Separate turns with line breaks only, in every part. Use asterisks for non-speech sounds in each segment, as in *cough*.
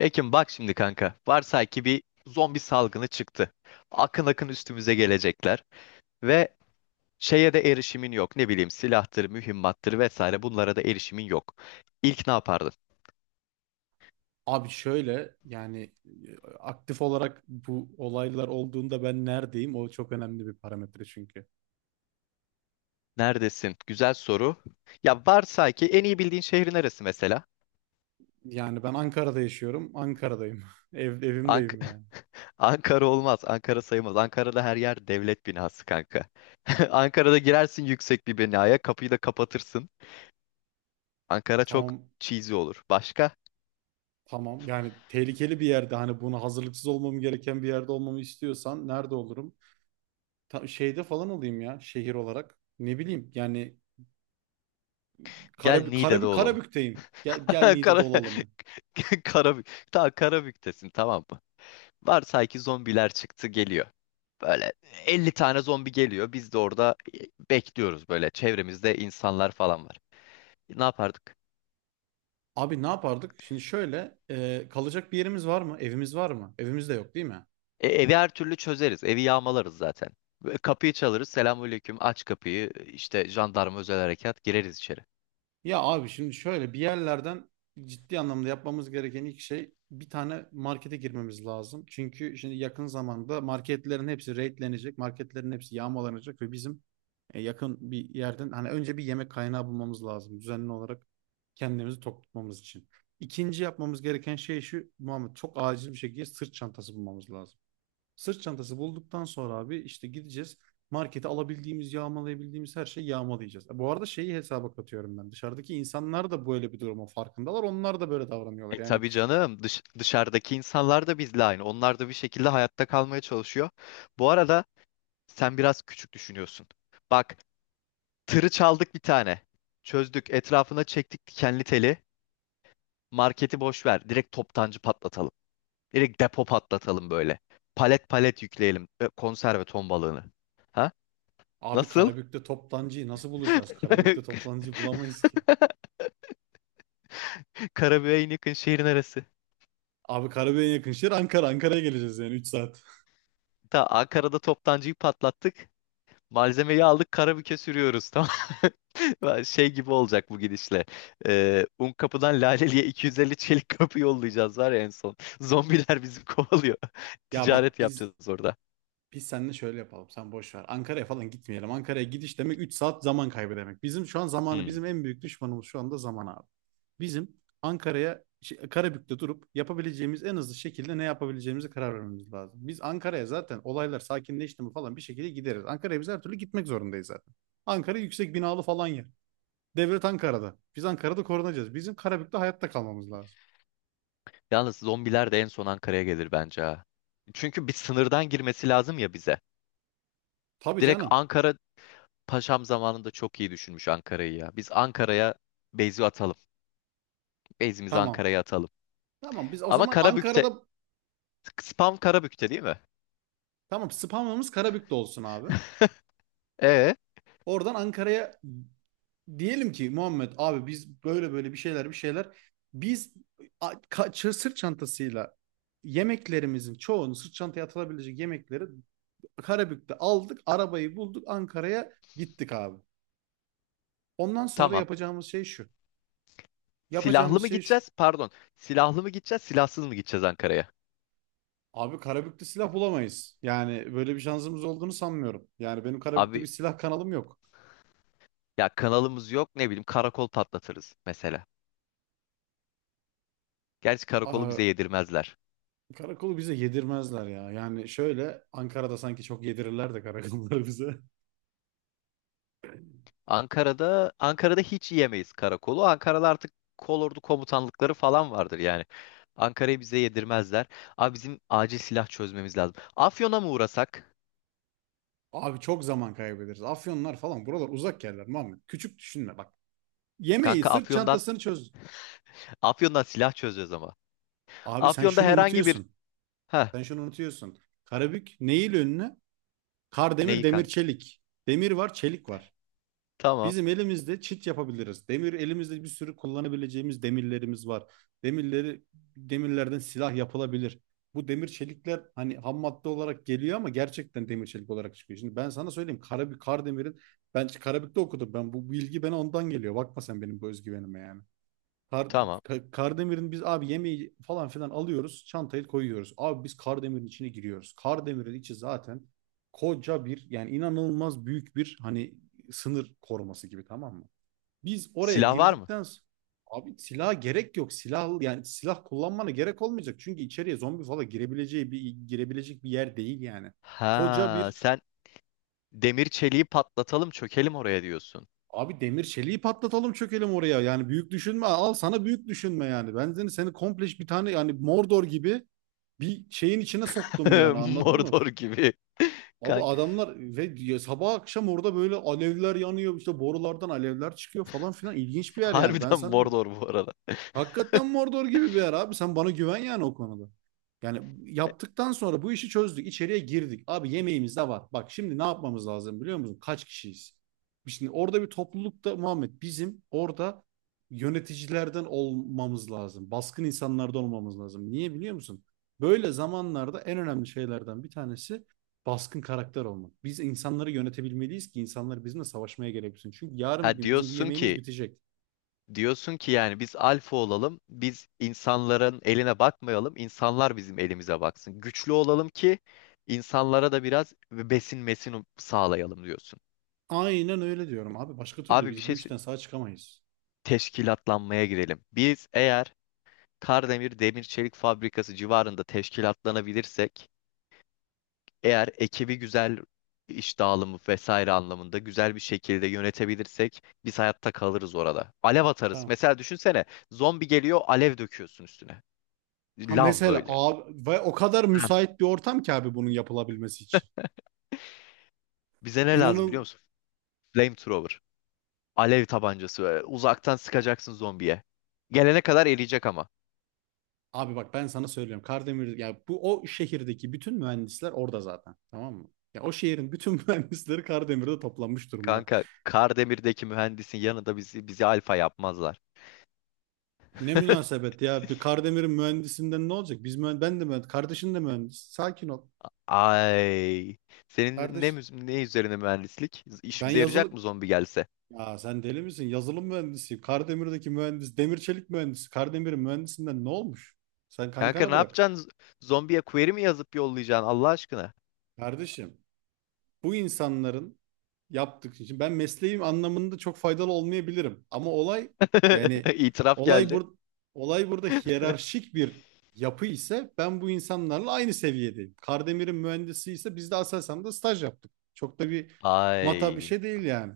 Ekim bak şimdi kanka. Varsay ki bir zombi salgını çıktı. Akın akın üstümüze gelecekler ve şeye de erişimin yok. Ne bileyim silahtır, mühimmattır vesaire bunlara da erişimin yok. İlk ne yapardın?
Abi şöyle yani aktif olarak bu olaylar olduğunda ben neredeyim? O çok önemli bir parametre çünkü.
Neredesin? Güzel soru. Ya varsay ki en iyi bildiğin şehrin neresi mesela?
Yani ben Ankara'da yaşıyorum. Ankara'dayım. *laughs*
Ank
Evimdeyim
*laughs*
yani.
Ankara olmaz. Ankara sayılmaz. Ankara'da her yer devlet binası kanka. *laughs* Ankara'da girersin yüksek bir binaya, kapıyı da kapatırsın. Ankara çok
Tamam
cheesy olur. Başka?
tamam. Yani tehlikeli bir yerde hani buna hazırlıksız olmam gereken bir yerde olmamı istiyorsan nerede olurum? Şeyde falan olayım ya şehir olarak. Ne bileyim yani
Gel Niğde'de olalım.
Karabük'teyim. Gel
*laughs*
Niğde'de
Kara...
olalım ya.
*laughs* Karabük. Tamam Karabük'tesin, tamam mı? Varsay ki zombiler çıktı geliyor. Böyle 50 tane zombi geliyor. Biz de orada bekliyoruz böyle. Çevremizde insanlar falan var. Ne yapardık?
Abi ne yapardık? Şimdi şöyle kalacak bir yerimiz var mı? Evimiz var mı? Evimiz de yok değil mi?
Evi her türlü çözeriz. Evi yağmalarız zaten. Ve kapıyı çalarız. Selamünaleyküm. Aç kapıyı. İşte jandarma özel harekat. Gireriz içeri.
Ya abi şimdi şöyle bir yerlerden ciddi anlamda yapmamız gereken ilk şey bir tane markete girmemiz lazım. Çünkü şimdi yakın zamanda marketlerin hepsi raidlenecek, marketlerin hepsi yağmalanacak ve bizim yakın bir yerden hani önce bir yemek kaynağı bulmamız lazım düzenli olarak kendimizi tok tutmamız için. İkinci yapmamız gereken şey şu, Muhammed, çok acil bir şekilde sırt çantası bulmamız lazım. Sırt çantası bulduktan sonra abi işte gideceğiz. Markete alabildiğimiz, yağmalayabildiğimiz her şeyi yağmalayacağız. Bu arada şeyi hesaba katıyorum ben. Dışarıdaki insanlar da böyle bir durumun farkındalar. Onlar da böyle davranıyorlar. Yani
Tabii canım. Dışarıdaki insanlar da bizle aynı. Onlar da bir şekilde hayatta kalmaya çalışıyor. Bu arada sen biraz küçük düşünüyorsun. Bak, tırı çaldık bir tane. Çözdük. Etrafına çektik dikenli teli. Marketi boş ver. Direkt toptancı patlatalım. Direkt depo patlatalım böyle. Palet palet yükleyelim. Konserve ton balığını. Ha?
abi
Nasıl?
Karabük'te toptancıyı nasıl bulacağız? Karabük'te
*laughs*
toplancı bulamayız ki.
Karabüğe en yakın şehrin arası.
Abi Karabük'e en yakın şehir Ankara. Ankara'ya geleceğiz yani 3 saat.
Ta Ankara'da toptancıyı patlattık. Malzemeyi aldık, karabüke sürüyoruz, tamam. *laughs* Şey gibi olacak bu gidişle. Un kapıdan Laleli'ye 250 çelik kapı yollayacağız var ya en son. Zombiler bizi *laughs* kovalıyor.
Ya
Ticaret
bak biz
yapacağız orada.
Biz seninle şöyle yapalım. Sen boş ver. Ankara'ya falan gitmeyelim. Ankara'ya gidiş demek 3 saat zaman kaybı demek. Bizim şu an zamanı
Hmm.
bizim en büyük düşmanımız şu anda zaman abi. Bizim Ankara'ya Karabük'te durup yapabileceğimiz en hızlı şekilde ne yapabileceğimize karar vermemiz lazım. Biz Ankara'ya zaten olaylar sakinleşti mi falan bir şekilde gideriz. Ankara'ya biz her türlü gitmek zorundayız zaten. Ankara yüksek binalı falan yer. Devlet Ankara'da. Biz Ankara'da korunacağız. Bizim Karabük'te hayatta kalmamız lazım.
Yalnız zombiler de en son Ankara'ya gelir bence, ha. Çünkü bir sınırdan girmesi lazım ya bize.
Tabii
Direkt
canım.
Ankara Paşam zamanında çok iyi düşünmüş Ankara'yı ya. Biz Ankara'ya base'i atalım. Base'imizi
Tamam.
Ankara'ya atalım.
Tamam biz o
Ama
zaman
Karabük'te,
Ankara'da
spam Karabük'te değil mi?
tamam, spamımız Karabük'te olsun abi.
E
Oradan Ankara'ya diyelim ki Muhammed, abi biz böyle böyle bir şeyler, biz sırt çantasıyla yemeklerimizin çoğunu sırt çantaya atılabilecek yemekleri Karabük'te aldık, arabayı bulduk, Ankara'ya gittik abi. Ondan sonra
tamam.
yapacağımız şey şu.
Silahlı
Yapacağımız
mı
şey şu.
gideceğiz? Pardon. Silahlı mı gideceğiz, silahsız mı gideceğiz Ankara'ya?
Abi Karabük'te silah bulamayız. Yani böyle bir şansımız olduğunu sanmıyorum. Yani benim Karabük'te bir
Abi
silah kanalım yok.
ya kanalımız yok, ne bileyim karakol patlatırız mesela. Gerçi karakolu
Aa,
bize yedirmezler.
Karakolu bize yedirmezler ya. Yani şöyle Ankara'da sanki çok yedirirler de karakolları bize.
Ankara'da hiç yiyemeyiz karakolu. Ankara'da artık kolordu komutanlıkları falan vardır yani. Ankara'yı bize yedirmezler. Abi bizim acil silah çözmemiz lazım. Afyon'a mı uğrasak?
Abi çok zaman kaybederiz. Afyonlar falan buralar uzak yerler Muhammed. Küçük düşünme bak. Yemeği,
Kanka
sırt
Afyon'dan
çantasını çöz.
Afyon'dan silah çözeceğiz ama.
Abi sen
Afyon'da
şunu
herhangi bir,
unutuyorsun.
ha,
Sen şunu unutuyorsun. Karabük neyin önüne? Kar, demir
neyi
demir,
kanka?
çelik. Demir var, çelik var.
Tamam,
Bizim elimizde çit yapabiliriz. Demir elimizde bir sürü kullanabileceğimiz demirlerimiz var. Demirleri demirlerden silah yapılabilir. Bu demir çelikler hani ham madde olarak geliyor ama gerçekten demir çelik olarak çıkıyor. Şimdi ben sana söyleyeyim Karabük Kardemir'in, ben Karabük'te okudum, ben bu bilgi bana ondan geliyor. Bakma sen benim bu özgüvenime yani. Kar,
tamam.
Kardemir'in biz abi yemeği falan filan alıyoruz. Çantayı koyuyoruz. Abi biz Kardemir'in içine giriyoruz. Kardemir'in içi zaten koca bir, yani inanılmaz büyük bir, hani sınır koruması gibi, tamam mı? Biz oraya
Silah var mı?
girdikten sonra abi silaha gerek yok. Silah, yani silah kullanmana gerek olmayacak. Çünkü içeriye zombi falan girebileceği bir girebilecek bir yer değil yani. Koca
Ha,
bir
sen demir çeliği patlatalım çökelim oraya diyorsun.
abi demir çeliği patlatalım çökelim oraya. Yani büyük düşünme, al sana büyük düşünme yani. Ben seni komple bir tane yani Mordor gibi bir şeyin içine soktum yani,
*laughs*
anladın mı?
Mordor gibi.
Abi
Kank
adamlar ve ya sabah akşam orada böyle alevler yanıyor, işte borulardan alevler çıkıyor falan filan, ilginç bir yer yani. Ben
Harbiden
sana
Mordor bu arada.
hakikaten Mordor gibi bir yer abi. Sen bana güven yani o konuda. Yani yaptıktan sonra bu işi çözdük, içeriye girdik. Abi yemeğimiz de var. Bak şimdi ne yapmamız lazım biliyor musun? Kaç kişiyiz? Şimdi orada bir toplulukta Muhammed bizim orada yöneticilerden olmamız lazım. Baskın insanlardan olmamız lazım. Niye biliyor musun? Böyle zamanlarda en önemli şeylerden bir tanesi baskın karakter olmak. Biz insanları yönetebilmeliyiz ki insanlar bizimle savaşmaya gereksin. Çünkü yarın bir
Ha,
gün bizim bu
diyorsun
yemeğimiz
ki
bitecek.
yani biz alfa olalım. Biz insanların eline bakmayalım. İnsanlar bizim elimize baksın. Güçlü olalım ki insanlara da biraz besin mesin sağlayalım diyorsun.
Aynen öyle diyorum abi. Başka türlü
Abi
biz bu işten sağ çıkamayız.
teşkilatlanmaya girelim. Biz eğer Kardemir Demir Çelik Fabrikası civarında teşkilatlanabilirsek, eğer ekibi güzel iş dağılımı vesaire anlamında güzel bir şekilde yönetebilirsek biz hayatta kalırız orada. Alev atarız.
Tamam.
Mesela düşünsene, zombi geliyor, alev döküyorsun üstüne.
Ha
Lav
mesela
böyle.
abi, ve o kadar
Heh.
müsait bir ortam ki abi bunun yapılabilmesi için.
Bize ne lazım biliyor
İnanın
musun? Flamethrower. Alev tabancası böyle. Uzaktan sıkacaksın zombiye. Gelene kadar eriyecek ama.
abi bak, ben sana söylüyorum. Kardemir ya, bu o şehirdeki bütün mühendisler orada zaten. Tamam mı? Ya o şehrin bütün *laughs* mühendisleri Kardemir'de toplanmış durumda.
Kanka Kardemir'deki mühendisin yanında bizi alfa yapmazlar.
Ne
*laughs*
münasebet ya, bir Kardemir'in mühendisinden ne olacak? Biz ben de mühendis, kardeşin de mühendis. Sakin ol.
Ay. Senin
Kardeş
ne üzerine mühendislik?
ben
İşimize yarayacak
yazılı
mı zombi gelse?
Ya sen deli misin? Yazılım mühendisiyim. Kardemir'deki mühendis, demir çelik mühendisi. Kardemir'in mühendisinden ne olmuş? Sen
Kanka
kankana
ne
bırak.
yapacaksın? Zombiye query mi yazıp yollayacaksın Allah aşkına?
Kardeşim, bu insanların yaptık için ben mesleğim anlamında çok faydalı olmayabilirim. Ama olay, yani
*laughs* İtiraf
olay
geldi.
bur olay burada hiyerarşik bir yapı ise ben bu insanlarla aynı seviyedeyim. Kardemir'in mühendisi ise biz de Aselsan'da staj yaptık. Çok da bir mata bir
Ay.
şey değil yani.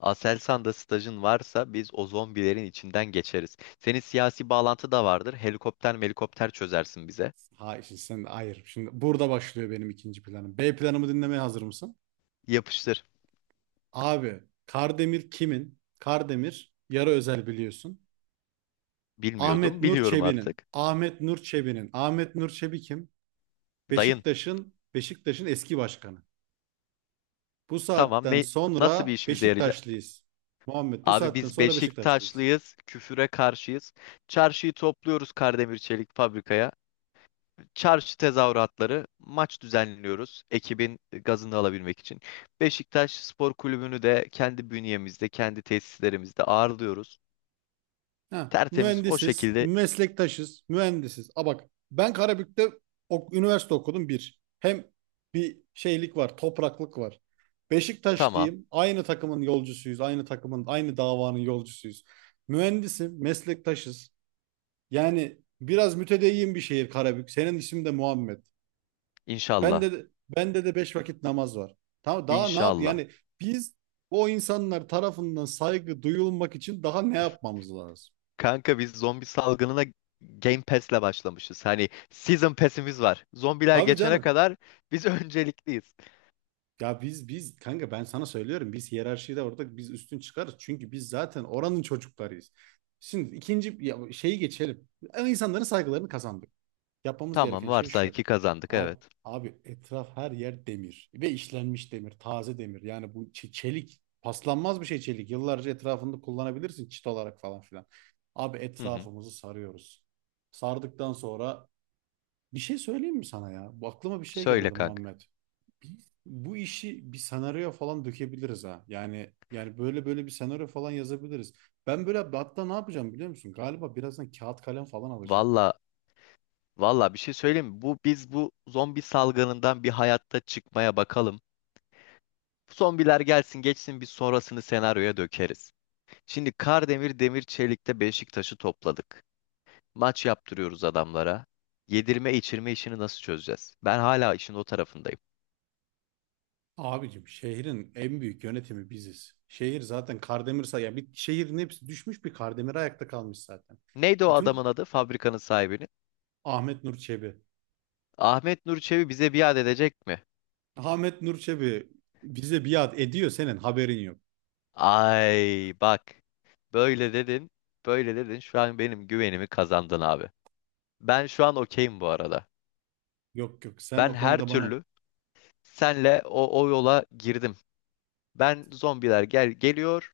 Aselsan'da stajın varsa biz o zombilerin içinden geçeriz. Senin siyasi bağlantı da vardır. Helikopter melikopter çözersin bize.
Hayır. Şimdi burada başlıyor benim ikinci planım. B planımı dinlemeye hazır mısın?
Yapıştır.
Abi Kardemir kimin? Kardemir yarı özel biliyorsun.
Bilmiyordum, biliyorum artık.
Ahmet Nur Çebi'nin. Ahmet Nur Çebi kim?
Dayın.
Beşiktaş'ın eski başkanı. Bu
Tamam,
saatten
nasıl bir
sonra
işimize yarayacak?
Beşiktaşlıyız. Muhammed bu
Abi
saatten
biz
sonra Beşiktaşlıyız.
Beşiktaşlıyız, küfüre karşıyız. Çarşıyı topluyoruz Kardemir Çelik fabrikaya. Çarşı tezahüratları, maç düzenliyoruz ekibin gazını alabilmek için. Beşiktaş Spor Kulübü'nü de kendi bünyemizde, kendi tesislerimizde ağırlıyoruz. Tertemiz o şekilde
Mühendisiz. A bak ben Karabük'te üniversite okudum bir. Hem bir şeylik var, topraklık var.
tamam.
Beşiktaşlıyım, aynı takımın, aynı davanın yolcusuyuz. Mühendisim, meslektaşız. Yani biraz mütedeyyin bir şehir Karabük. Senin ismin de Muhammed. Bende
İnşallah.
de, bende de beş vakit namaz var. Tamam, daha ne yap?
İnşallah.
Yani biz o insanlar tarafından saygı duyulmak için daha ne yapmamız lazım?
Kanka biz zombi salgınına Game Pass'le başlamışız. Hani Season Pass'imiz var. Zombiler
Tabii
geçene
canım.
kadar biz *laughs* öncelikliyiz.
Ya biz kanka ben sana söylüyorum biz hiyerarşide orada biz üstün çıkarız. Çünkü biz zaten oranın çocuklarıyız. Şimdi şeyi geçelim. Yani İnsanların saygılarını kazandık. Yapmamız
Tamam,
gereken şey
varsay
şu.
ki kazandık,
Abi,
evet.
abi etraf her yer demir ve işlenmiş demir, taze demir. Yani bu çelik paslanmaz bir şey çelik. Yıllarca etrafında kullanabilirsin çit olarak falan filan. Abi
Hı hı.
etrafımızı sarıyoruz. Sardıktan sonra bir şey söyleyeyim mi sana ya? Bu aklıma bir şey
Söyle
geldi
kanka.
Muhammed. Biz bu işi bir senaryoya falan dökebiliriz ha. Yani böyle böyle bir senaryo falan yazabiliriz. Ben böyle hatta ne yapacağım biliyor musun? Galiba birazdan kağıt kalem falan alacağım.
Valla, bir şey söyleyeyim mi? Bu zombi salgınından bir hayatta çıkmaya bakalım. Zombiler gelsin geçsin, biz sonrasını senaryoya dökeriz. Şimdi Kardemir Demir Çelik'te Beşiktaş'ı topladık. Maç yaptırıyoruz adamlara. Yedirme içirme işini nasıl çözeceğiz? Ben hala işin o tarafındayım.
Abicim şehrin en büyük yönetimi biziz. Şehir zaten Kardemirsa ya, bir şehrin hepsi düşmüş bir Kardemir ayakta kalmış zaten.
Neydi o adamın
Bütün
adı? Fabrikanın sahibini.
Ahmet Nur Çebi.
Ahmet Nur Çebi bize biat edecek mi?
Ahmet Nur Çebi bize biat ediyor, senin haberin yok.
Ay bak. Böyle dedin. Böyle dedin. Şu an benim güvenimi kazandın abi. Ben şu an okeyim bu arada.
Yok yok, sen
Ben
o
her
konuda bana
türlü senle o yola girdim. Ben zombiler geliyor.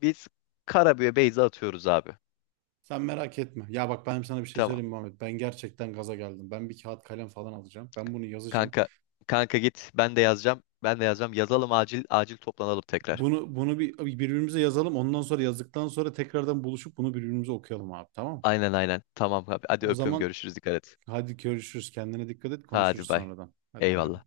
Biz Karabüye Beyza atıyoruz abi.
sen merak etme. Ya bak ben sana bir şey
Tamam.
söyleyeyim mi Muhammed. Ben gerçekten gaza geldim. Ben bir kağıt kalem falan alacağım. Ben bunu yazacağım.
Kanka kanka git. Ben de yazacağım. Ben de yazacağım. Yazalım, acil acil toplanalım tekrar.
Bunu bir birbirimize yazalım. Ondan sonra yazdıktan sonra tekrardan buluşup bunu birbirimize okuyalım abi, tamam mı?
Aynen, aynen. Tamam abi. Hadi
O
öpüyorum
zaman
görüşürüz, dikkat et.
hadi görüşürüz. Kendine dikkat et. Konuşuruz
Hadi bay.
sonradan. Hadi bay bay.
Eyvallah.